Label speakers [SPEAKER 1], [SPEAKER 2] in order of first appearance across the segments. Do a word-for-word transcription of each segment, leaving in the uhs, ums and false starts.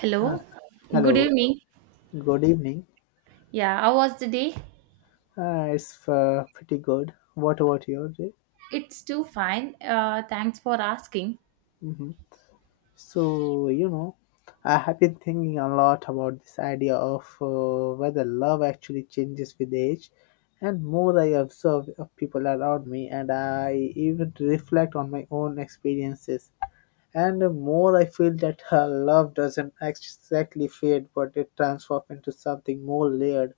[SPEAKER 1] Hello. Good
[SPEAKER 2] Hello,
[SPEAKER 1] evening.
[SPEAKER 2] good evening.
[SPEAKER 1] Yeah, how was the day?
[SPEAKER 2] Uh, it's uh, pretty good. What about your day?
[SPEAKER 1] It's too fine. Uh, thanks for asking.
[SPEAKER 2] hmm So, you know, I have been thinking a lot about this idea of uh, whether love actually changes with age. And more I observe of people around me, and I even reflect on my own experiences. And the more I feel that uh, love doesn't exactly fade, but it transforms into something more layered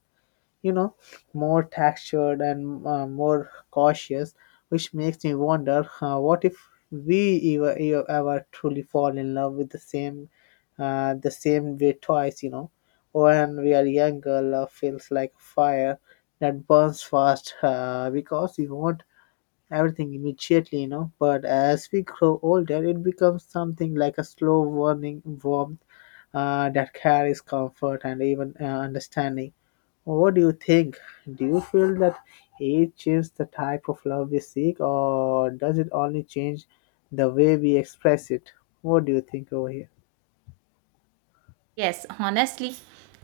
[SPEAKER 2] you know, more textured and uh, more cautious, which makes me wonder uh, what if we ever, ever ever truly fall in love with the same uh, the same way twice, you know. When we are younger, love feels like fire that burns fast uh, because we want everything immediately, you know. But as we grow older, it becomes something like a slow warming warmth uh, that carries comfort and even uh, understanding. What do you think? Do you feel that age changes the type of love we seek, or does it only change the way we express it? What do you think over here?
[SPEAKER 1] Yes, honestly,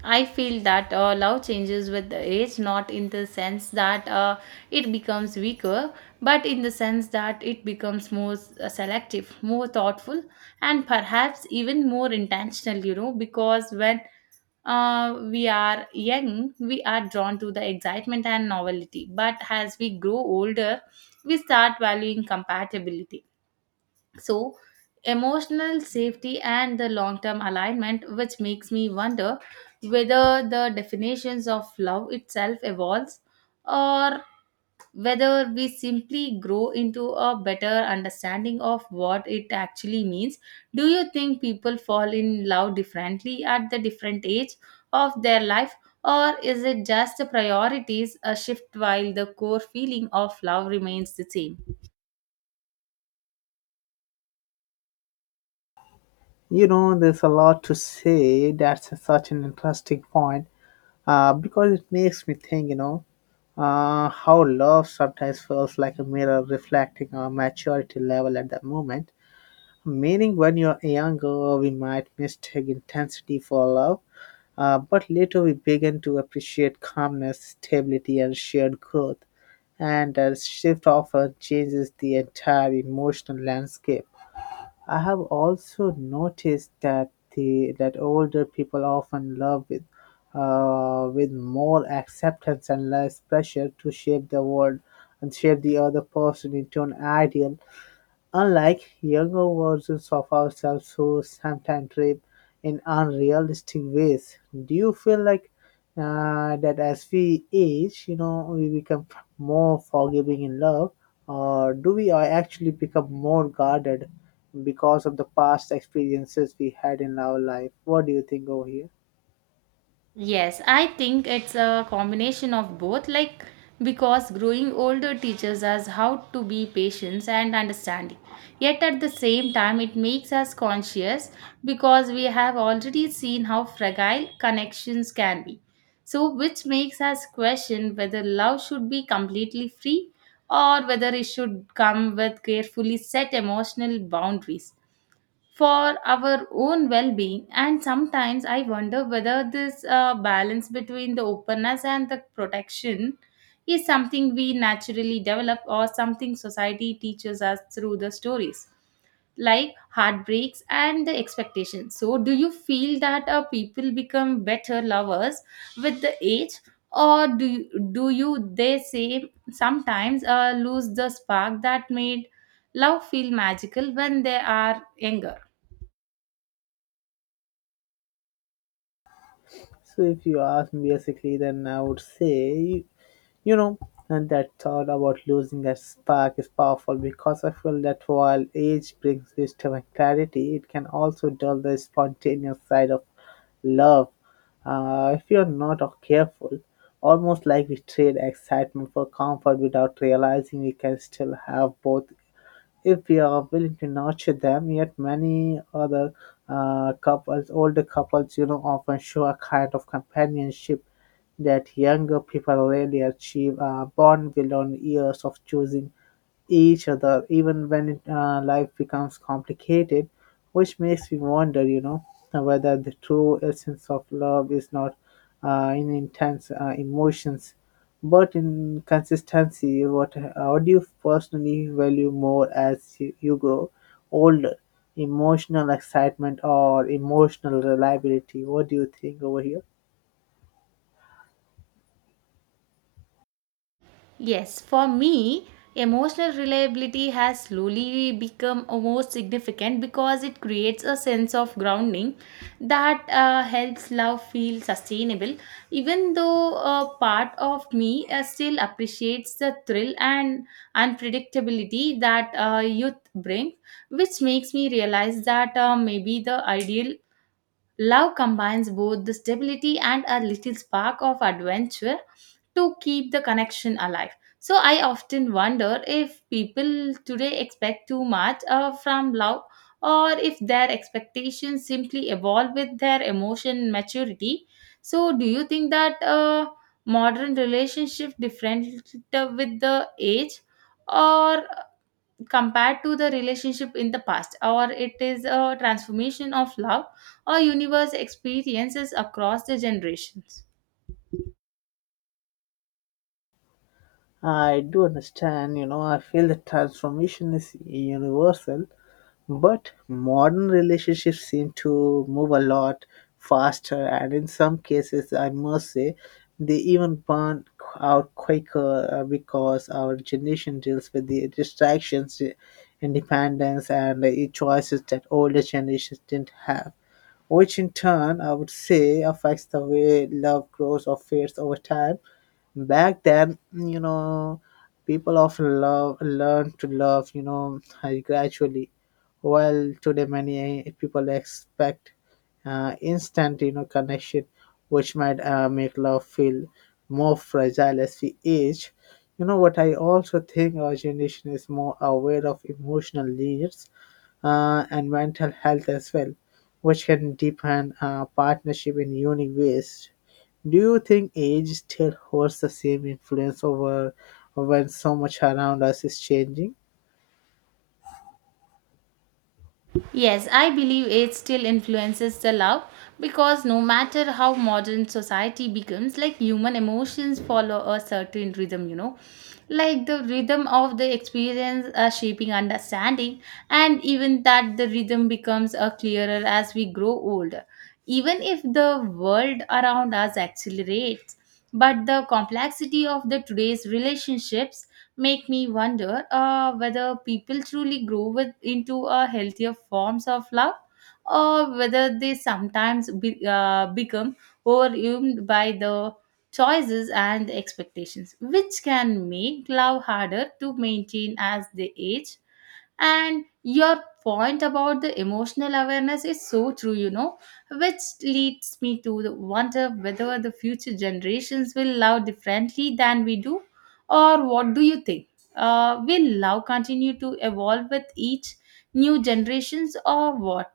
[SPEAKER 1] I feel that uh, love changes with the age, not in the sense that uh, it becomes weaker, but in the sense that it becomes more uh, selective, more thoughtful, and perhaps even more intentional, you know, because when uh, we are young, we are drawn to the excitement and novelty. But as we grow older, we start valuing compatibility, so, emotional safety and the long term alignment, which makes me wonder whether the definitions of love itself evolves or whether we simply grow into a better understanding of what it actually means. Do you think people fall in love differently at the different age of their life? Or is it just the priorities a shift while the core feeling of love remains the same?
[SPEAKER 2] You know, there's a lot to say. That's such an interesting point uh, because it makes me think, you know, uh, how love sometimes feels like a mirror reflecting our maturity level at that moment. Meaning, when you're younger, we might mistake intensity for love, uh, but later we begin to appreciate calmness, stability, and shared growth. And that shift often changes the entire emotional landscape. I have also noticed that the that older people often love with uh, with more acceptance and less pressure to shape the world and shape the other person into an ideal. Unlike younger versions of ourselves who sometimes trip in unrealistic ways, do you feel like uh, that as we age, you know, we become more forgiving in love, or do we a- actually become more guarded because of the past experiences we had in our life? What do you think over here?
[SPEAKER 1] Yes, I think it's a combination of both, like because growing older teaches us how to be patient and understanding. Yet at the same time, it makes us conscious because we have already seen how fragile connections can be. So, which makes us question whether love should be completely free or whether it should come with carefully set emotional boundaries for our own well being. And sometimes I wonder whether this uh, balance between the openness and the protection is something we naturally develop or something society teaches us through the stories like heartbreaks and the expectations. So, do you feel that uh, people become better lovers with the age? Or do you, do you they say sometimes uh, lose the spark that made love feel magical when they are younger?
[SPEAKER 2] So if you ask me basically, then I would say, you know, and that thought about losing that spark is powerful because I feel that while age brings wisdom and clarity, it can also dull the spontaneous side of love. Uh, if you're not careful, almost like we trade excitement for comfort without realizing we can still have both if we are willing to nurture them. Yet many other uh, couples, older couples, you know, often show a kind of companionship that younger people rarely achieve, uh, born beyond years of choosing each other, even when it, uh, life becomes complicated, which makes me wonder, you know, whether the true essence of love is not uh, in intense uh, emotions but in consistency. what what do you personally value more as you you grow older? Emotional excitement or emotional reliability? What do you think over here?
[SPEAKER 1] Yes, for me, emotional reliability has slowly become almost significant because it creates a sense of grounding that uh, helps love feel sustainable, even though a part of me uh, still appreciates the thrill and unpredictability that uh, youth brings, which makes me realize that uh, maybe the ideal love combines both the stability and a little spark of adventure to keep the connection alive. So I often wonder if people today expect too much uh, from love or if their expectations simply evolve with their emotion maturity. So do you think that uh, modern relationship different uh, with the age, or compared to the relationship in the past, or it is a transformation of love or universe experiences across the generations?
[SPEAKER 2] I do understand, you know, I feel the transformation is universal. But modern relationships seem to move a lot faster, and in some cases, I must say, they even burn out quicker uh, because our generation deals with the distractions, the independence, and the choices that older generations didn't have, which in turn I would say affects the way love grows or fades over time. Back then, you know, people often love learn to love, you know, uh, gradually, while today many eh, people expect uh, instant, you know, connection, which might uh, make love feel more fragile as we age. You know what? I also think our generation is more aware of emotional needs uh, and mental health as well, which can deepen uh, partnership in unique ways. Do you think age still holds the same influence over when so much around us is changing?
[SPEAKER 1] Yes, I believe it still influences the love because no matter how modern society becomes, like human emotions follow a certain rhythm, you know. Like the rhythm of the experience are shaping understanding, and even that the rhythm becomes a clearer as we grow older. Even if the world around us accelerates, but the complexity of the today's relationships make me wonder uh, whether people truly grow with, into a healthier forms of love, or whether they sometimes be, uh, become overwhelmed by the choices and expectations which can make love harder to maintain as they age. And your point about the emotional awareness is so true, you know, which leads me to the wonder whether the future generations will love differently than we do, or what do you think? Uh, will love continue to evolve with each new generations, or what?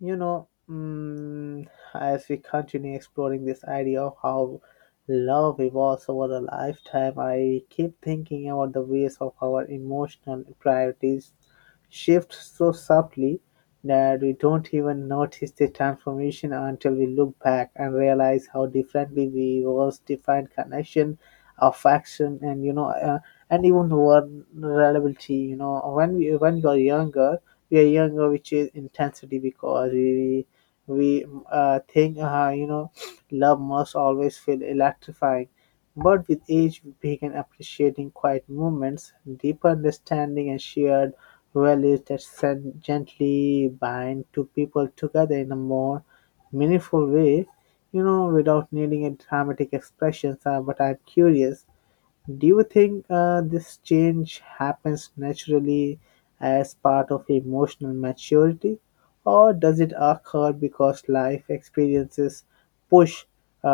[SPEAKER 2] You know, mm, as we continue exploring this idea of how love evolves over a lifetime, I keep thinking about the ways of our emotional priorities shift so subtly that we don't even notice the transformation until we look back and realize how differently we once defined connection, affection, and you know, uh, and even vulnerability. You know, when we when you're younger we are younger which is intensity because we we uh, think uh, you know love must always feel electrifying, but with age we begin appreciating quiet moments, deeper understanding and shared values that sen- gently bind two people together in a more meaningful way, you know, without needing a dramatic expression. Uh, but I'm curious, do you think uh, this change happens naturally as part of emotional maturity, or does it occur because life experiences push uh,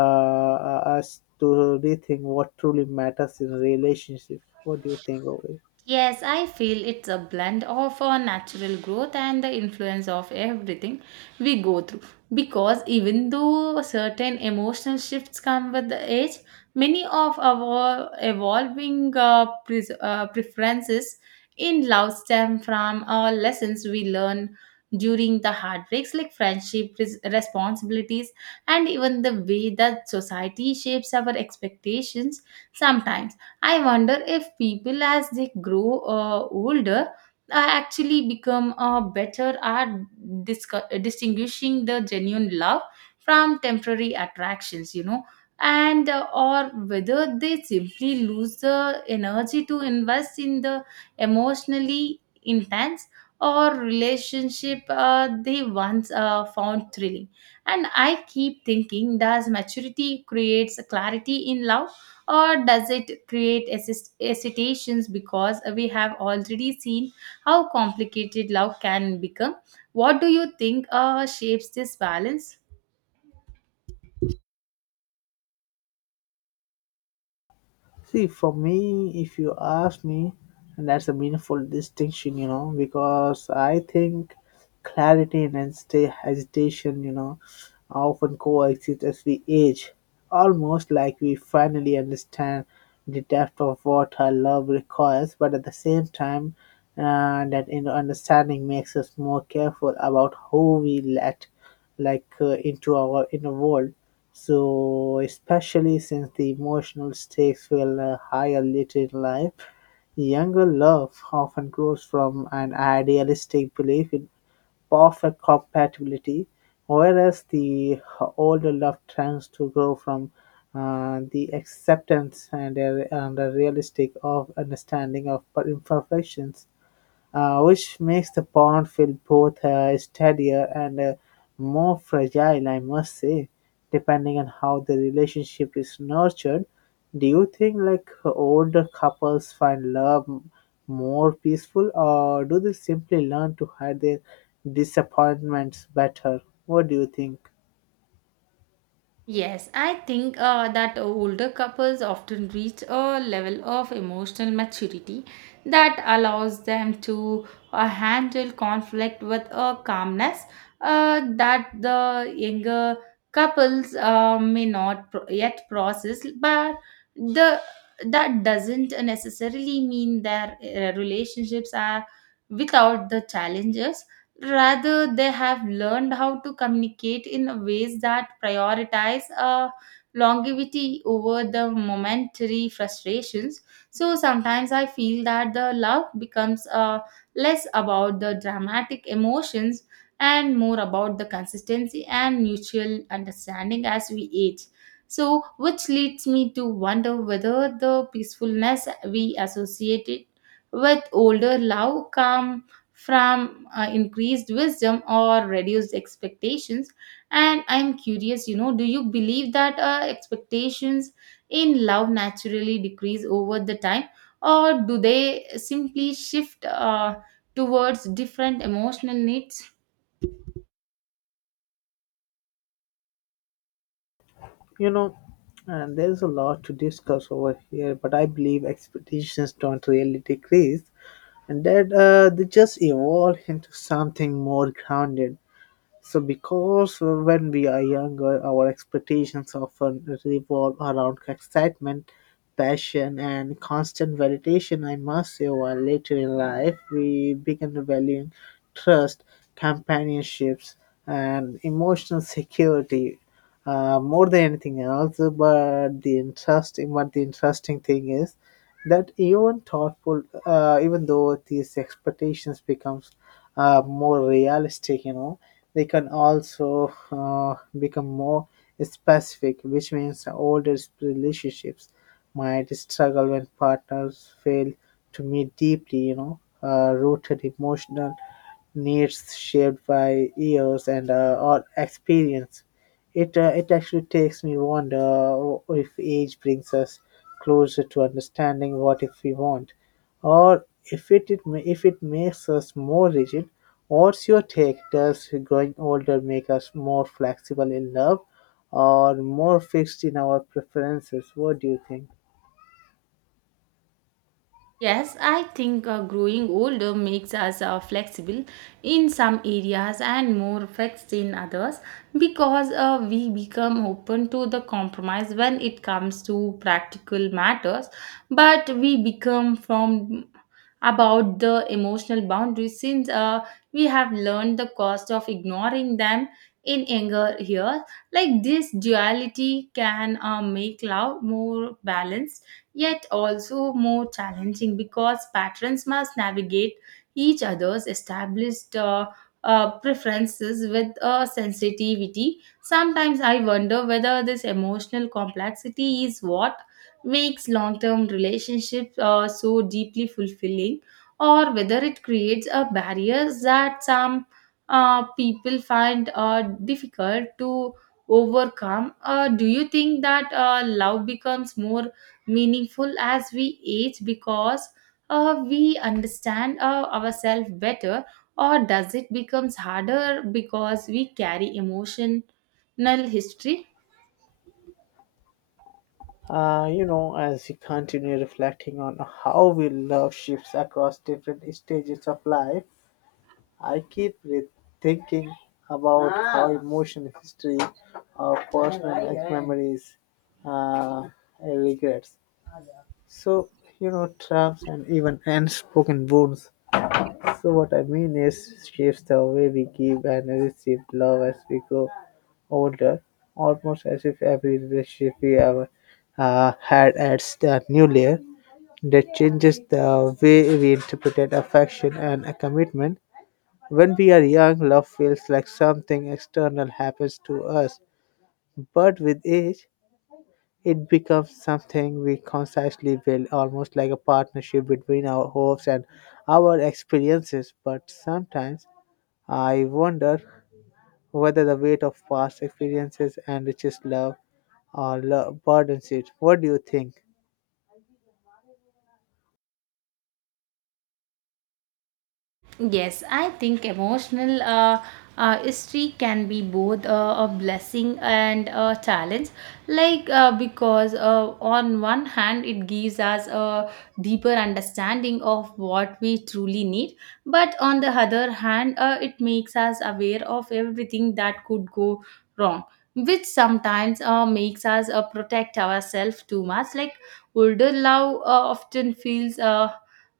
[SPEAKER 2] uh, us to rethink what truly matters in relationships? What do you think of it?
[SPEAKER 1] Yes, I feel it's a blend of our natural growth and the influence of everything we go through. Because even though certain emotional shifts come with the age, many of our evolving uh, pres uh, preferences in love stem from our lessons we learn during the heartbreaks, like friendship, res- responsibilities, and even the way that society shapes our expectations. Sometimes I wonder if people, as they grow uh, older, uh, actually become uh, better at discu- distinguishing the genuine love from temporary attractions, you know, and uh, or whether they simply lose the energy to invest in the emotionally intense or relationship uh, they once uh, found thrilling. And I keep thinking, does maturity creates clarity in love, or does it create assist- hesitations because we have already seen how complicated love can become? What do you think uh, shapes this balance?
[SPEAKER 2] See, for me, if you ask me, and that's a meaningful distinction, you know, because I think clarity and hesita- hesitation, you know, often coexist as we age, almost like we finally understand the depth of what our love requires, but at the same time, uh, that you know, understanding makes us more careful about who we let like uh, into our inner world, so especially since the emotional stakes will uh, higher later in life. Younger love often grows from an idealistic belief in perfect compatibility, whereas the older love tends to grow from uh, the acceptance and a, and a realistic of understanding of imperfections, uh, which makes the pond feel both uh, steadier and uh, more fragile, I must say, depending on how the relationship is nurtured. Do you think like older couples find love m- more peaceful, or do they simply learn to hide their disappointments better? What do you think?
[SPEAKER 1] Yes, I think uh, that older couples often reach a level of emotional maturity that allows them to uh, handle conflict with a calmness uh, that the younger couples uh, may not pro- yet process, but the that doesn't necessarily mean their uh, relationships are without the challenges. Rather, they have learned how to communicate in ways that prioritize uh, longevity over the momentary frustrations. So sometimes I feel that the love becomes uh, less about the dramatic emotions and more about the consistency and mutual understanding as we age. So, which leads me to wonder whether the peacefulness we associated with older love come from uh, increased wisdom or reduced expectations. And I'm curious, you know, do you believe that uh, expectations in love naturally decrease over the time, or do they simply shift uh, towards different emotional needs?
[SPEAKER 2] You know, and there's a lot to discuss over here, but I believe expectations don't really decrease, and that uh, they just evolved into something more grounded, so, because when we are younger, our expectations often revolve around excitement, passion, and constant validation, I must say, while later in life we begin valuing trust, companionships, and emotional security uh, more than anything else. But the interesting, but the interesting thing is that even thoughtful, uh, even though these expectations becomes uh, more realistic, you know, they can also uh, become more specific, which means older relationships might struggle when partners fail to meet deeply, you know, uh, rooted emotional needs shaped by years and uh, or experience. It uh, it actually takes me wonder uh, if age brings us closer to understanding what if we want, or if it, it ma- if it makes us more rigid. What's your take? Does growing older make us more flexible in love or more fixed in our preferences? What do you think?
[SPEAKER 1] Yes, I think uh, growing older makes us uh, flexible in some areas and more fixed in others because uh, we become open to the compromise when it comes to practical matters, but we become from about the emotional boundaries since uh, we have learned the cost of ignoring them in anger here. Like this duality can uh, make love more balanced yet also more challenging because patrons must navigate each other's established uh, uh, preferences with a sensitivity. Sometimes I wonder whether this emotional complexity is what makes long term relationships uh, so deeply fulfilling, or whether it creates a barriers that some uh, people find uh, difficult to overcome. Uh, do you think that uh, love becomes more meaningful as we age because uh, we understand uh, ourselves better, or does it becomes harder because we carry emotional history?
[SPEAKER 2] Uh, you know, as we continue reflecting on how we love shifts across different stages of life, I keep re- thinking about how emotional history or personal like, memories uh, and regrets, so, you know, traps and even unspoken wounds. So, what I mean is, shapes the way we give and receive love as we grow older, almost as if every relationship we ever uh, had adds a new layer that changes the way we interpret affection and a commitment. When we are young, love feels like something external happens to us, but with age, it becomes something we consciously build, almost like a partnership between our hopes and our experiences. But sometimes I wonder whether the weight of past experiences enriches love or love burdens it. What do you think?
[SPEAKER 1] Yes, I think emotional uh, uh, history can be both uh, a blessing and a challenge. Like, uh, because uh, on one hand, it gives us a deeper understanding of what we truly need, but on the other hand, uh, it makes us aware of everything that could go wrong, which sometimes uh, makes us uh, protect ourselves too much. Like older love uh, often feels uh,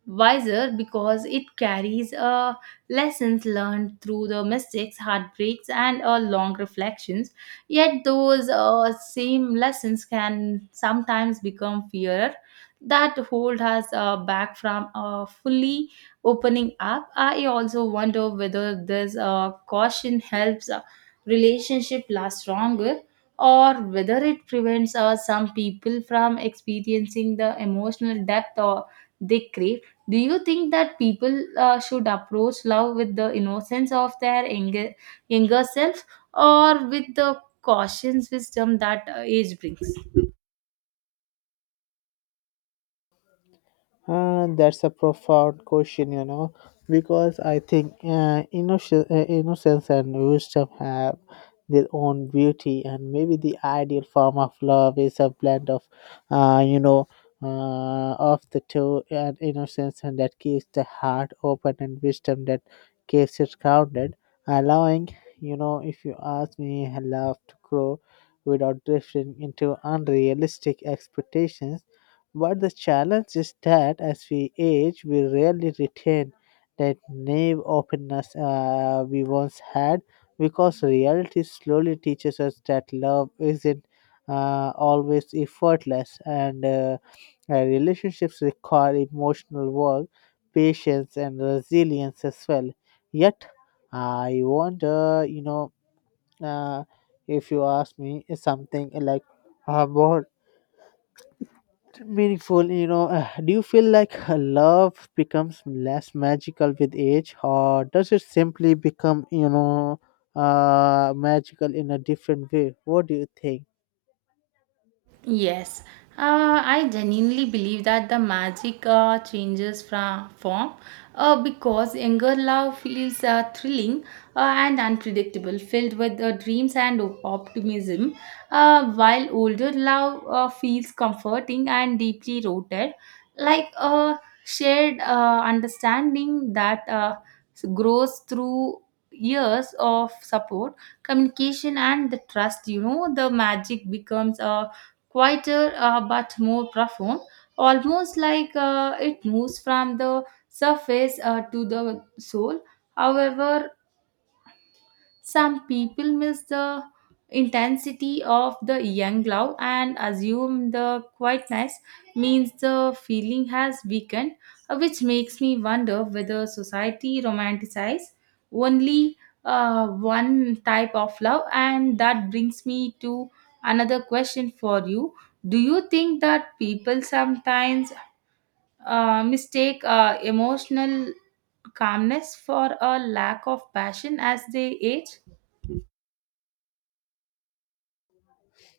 [SPEAKER 1] wiser because it carries uh, lessons learned through the mistakes, heartbreaks, and uh, long reflections. Yet, those uh, same lessons can sometimes become fear that hold us uh, back from uh, fully opening up. I also wonder whether this uh, caution helps a relationship last longer, or whether it prevents uh, some people from experiencing the emotional depth or they crave. Do you think that people uh, should approach love with the innocence of their younger, younger self, or with the cautious wisdom that uh, age brings?
[SPEAKER 2] Uh, that's a profound question, you know, because I think uh, innocence, uh, innocence and wisdom have their own beauty, and maybe the ideal form of love is a blend of, uh, you know, uh, of the two, and innocence and that keeps the heart open, and wisdom that keeps it grounded, allowing, you know, if you ask me, love to grow without drifting into unrealistic expectations, but the challenge is that as we age, we rarely retain that naive openness uh, we once had because reality slowly teaches us that love isn't uh, always effortless and uh, uh, relationships require emotional work, patience, and resilience as well. Yet, I wonder, you know, uh, if you ask me something like, uh, more meaningful, you know, uh, do you feel like uh, love becomes less magical with age, or does it simply become, you know, uh magical in a different way? What do you think?
[SPEAKER 1] Yes, uh, I genuinely believe that the magic uh, changes from form uh, because younger love feels uh, thrilling uh, and unpredictable, filled with uh, dreams and op- optimism, uh, while older love uh, feels comforting and deeply rooted, like a shared uh, understanding that uh, grows through years of support, communication, and the trust. You know, the magic becomes a quieter uh, but more profound, almost like uh, it moves from the surface uh, to the soul. However, some people miss the intensity of the young love and assume the quietness means the feeling has weakened, uh, which makes me wonder whether society romanticizes only uh, one type of love. And that brings me to another question for you. Do you think that people sometimes uh, mistake uh, emotional calmness for a lack of passion as they age?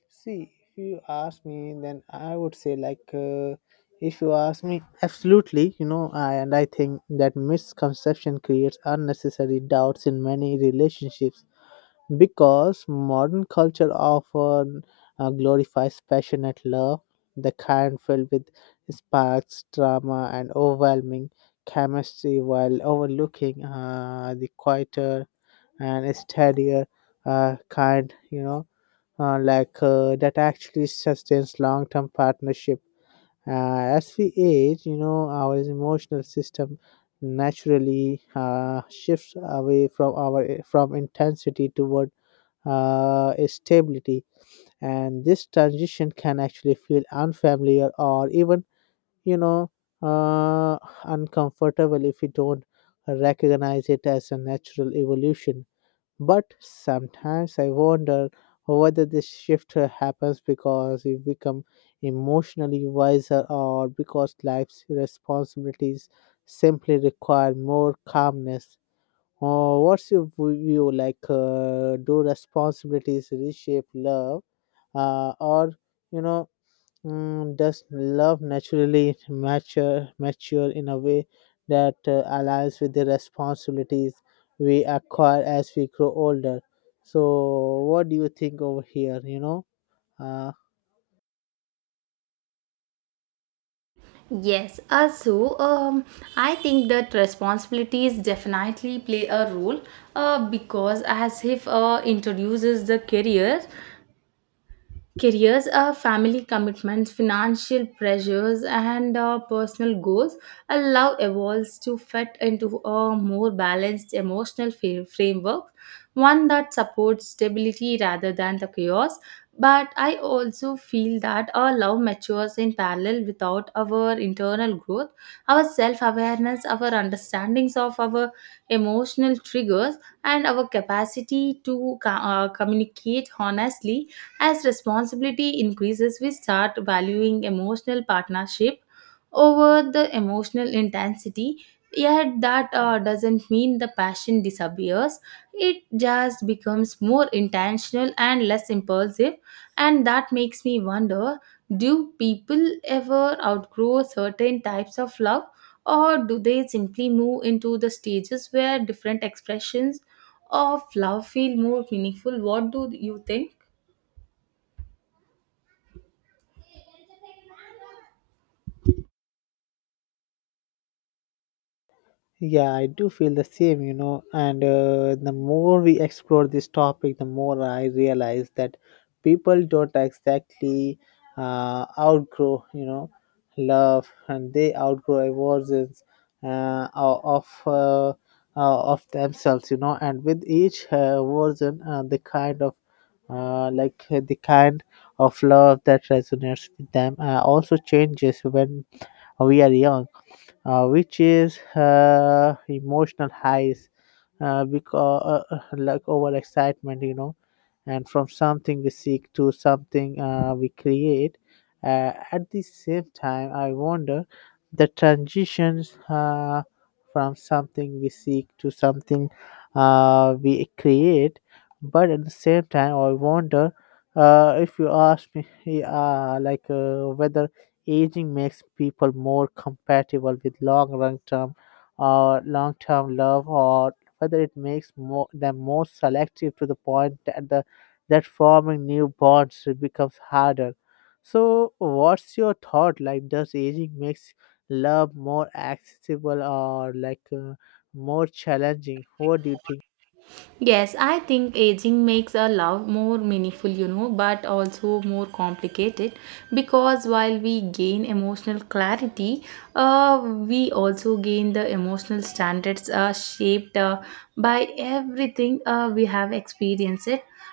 [SPEAKER 2] See, if you ask me, then I would say like, uh, if you ask me, absolutely, you know, I and I think that misconception creates unnecessary doubts in many relationships because modern culture often uh, glorifies passionate love, the kind filled with sparks, drama, and overwhelming chemistry, while overlooking uh, the quieter and steadier uh, kind, you know, uh, like uh, that actually sustains long term partnership. Uh, as we age, you know, our emotional system naturally uh, shifts away from our from intensity toward uh, stability, and this transition can actually feel unfamiliar or even you know uh, uncomfortable if you don't recognize it as a natural evolution. But sometimes I wonder whether this shift uh, happens because we become emotionally wiser or because life's responsibilities simply require more calmness. Uh, what's your view like? Uh, do responsibilities reshape love, uh, or you know, mm, does love naturally mature mature in a way that uh, aligns with the responsibilities we acquire as we grow older? So, what do you think over here? You know, uh,
[SPEAKER 1] Yes, also, um, I think that responsibilities definitely play a role uh, because as if uh, introduces the career. Careers are family commitments, financial pressures, and uh, personal goals. A love evolves to fit into a more balanced emotional fa- framework, one that supports stability rather than the chaos. But I also feel that our love matures in parallel without our internal growth, our self awareness, our understandings of our emotional triggers, and our capacity to co- uh, communicate honestly as responsibility increases. We start valuing emotional partnership over the emotional intensity. Yet, that uh, doesn't mean the passion disappears. It just becomes more intentional and less impulsive. And that makes me wonder, do people ever outgrow certain types of love, or do they simply move into the stages where different expressions of love feel more meaningful? What do you think?
[SPEAKER 2] Yeah, I do feel the same, you know. And uh, the more we explore this topic, the more I realize that people don't exactly uh, outgrow, you know, love, and they outgrow versions uh, o- of uh, uh, of themselves, you know. And with each uh, version, uh, the kind of uh, like uh, the kind of love that resonates with them uh, also changes. When we are young, uh, which is uh, emotional highs, uh, because uh, uh, like over excitement, you know, and from something we seek to something uh, we create. Uh, at the same time, I wonder the transitions uh, from something we seek to something uh, we create, but at the same time, I wonder, uh, if you ask me, uh, like uh, whether aging makes people more compatible with long run term or long term love, or whether it makes more, them more selective to the point that the that forming new bonds becomes harder. So, what's your thought? Like, does aging makes love more accessible or like uh, more challenging? What do you think?
[SPEAKER 1] Yes, I think aging makes a love more meaningful, you know, but also more complicated because while we gain emotional clarity, uh, we also gain the emotional standards uh, shaped uh, by everything uh, we have experienced,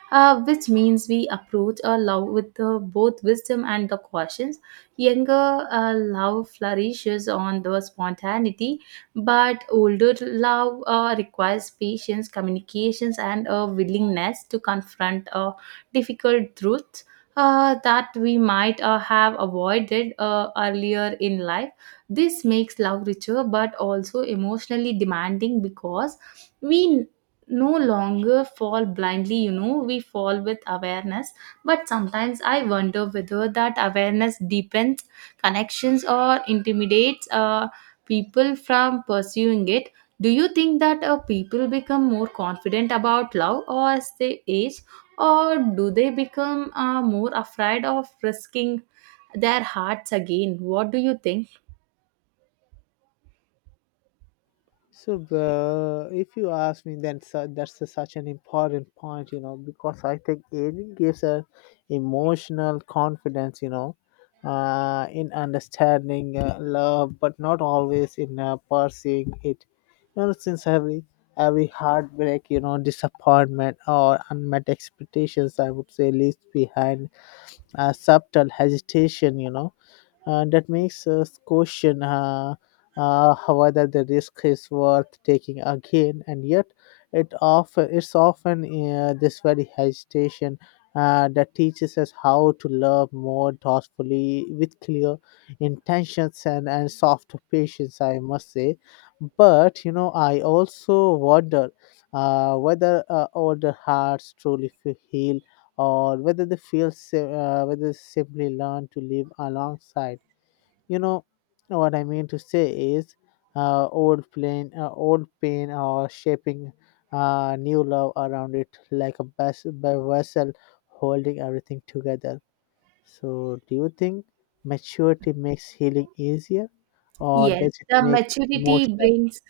[SPEAKER 1] uh, which means we approach a love with uh, both wisdom and the cautions. Younger uh, love flourishes on the spontaneity, but older love uh, requires patience, communications, and a willingness to confront uh, difficult truths uh, that we might uh, have avoided uh, earlier in life. This makes love richer but also emotionally demanding because we no longer fall blindly, you know, we fall with awareness. But sometimes I wonder whether that awareness deepens connections or intimidates Uh, people from pursuing it. Do you think that uh, people become more confident about love or as they age, or do they become uh, more afraid of risking their hearts again? What do you think?
[SPEAKER 2] So, uh, if you ask me, then su- that's a- such an important point, you know, because I think aging gives a emotional confidence, you know, uh, in understanding uh, love, but not always in uh, pursuing it. You know, since every every heartbreak, you know, disappointment or unmet expectations, I would say, leaves behind a subtle hesitation, you know, uh, that makes us question uh, uh, whether the risk is worth taking again, and yet it often it's often uh, this very hesitation uh, that teaches us how to love more thoughtfully with clear intentions and, and soft patience, I must say. But you know, I also wonder uh, whether uh, older hearts truly feel heal, or whether they feel si- uh, whether they simply learn to live alongside, you know. What I mean to say is, uh, old pain uh, old pain or shaping uh, new love around it like a bas- vessel holding everything together. So do you think maturity makes healing easier, or
[SPEAKER 1] Yes,
[SPEAKER 2] does it
[SPEAKER 1] the
[SPEAKER 2] make it
[SPEAKER 1] maturity
[SPEAKER 2] emotional?
[SPEAKER 1] brings,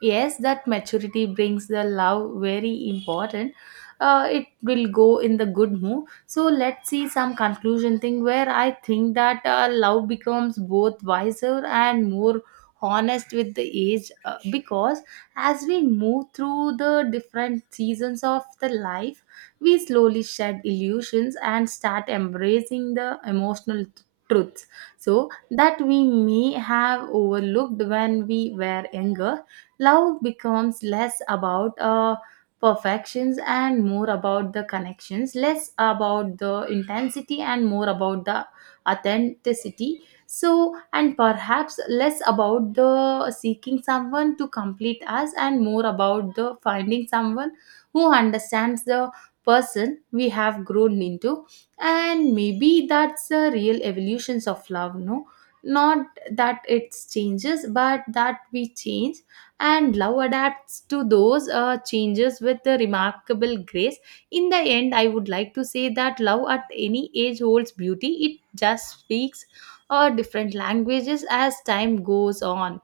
[SPEAKER 1] yes, that maturity brings the love very important. Uh, it will go in the good mood. So let's see some conclusion thing where I think that uh, love becomes both wiser and more honest with the age uh, because as we move through the different seasons of the life, we slowly shed illusions and start embracing the emotional t- truths. So that we may have overlooked when we were younger. Love becomes less about uh, perfections and more about the connections, less about the intensity and more about the authenticity. So, and perhaps less about the seeking someone to complete us and more about the finding someone who understands the person we have grown into. And maybe that's the real evolutions of love. No, not that it changes, but that we change, and love adapts to those uh, changes with a remarkable grace. In the end, I would like to say that love at any age holds beauty. It just speaks uh, different languages as time goes on.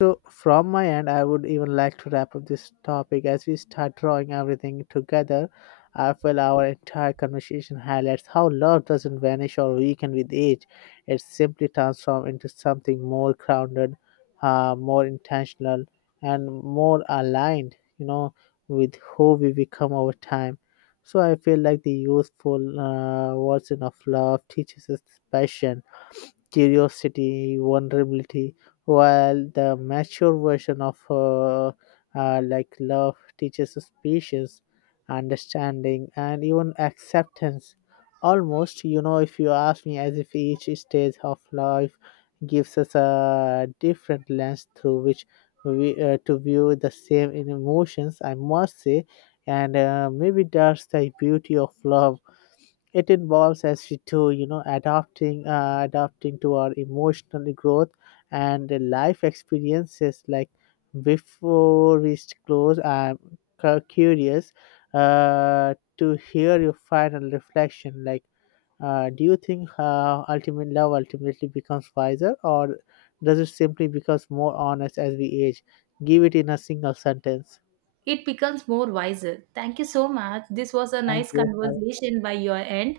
[SPEAKER 2] So, from my end, I would even like to wrap up this topic. As we start drawing everything together, I feel our entire conversation highlights how love doesn't vanish or weaken with age. It simply transforms into something more grounded, uh, more intentional, and more aligned, you know, with who we become over time. So, I feel like the youthful uh, version of love teaches us passion, curiosity, vulnerability, while the mature version of uh, uh, like love teaches us patience, understanding, and even acceptance. Almost, you know, if you ask me, as if each stage of life gives us a different lens through which we uh, to view the same emotions, I must say. And uh, maybe that's the beauty of love. It involves as us to, you know, adapting uh, adapting to our emotional growth and the life experiences. Like, before we close, I'm cu- curious uh, to hear your final reflection. Like, uh, do you think uh, ultimate love ultimately becomes wiser, or does it simply becomes more honest as we age? Give it in a single sentence.
[SPEAKER 1] It becomes more wiser. Thank you so much, this was a
[SPEAKER 2] Thank
[SPEAKER 1] nice
[SPEAKER 2] you. Have
[SPEAKER 1] conversation by your end.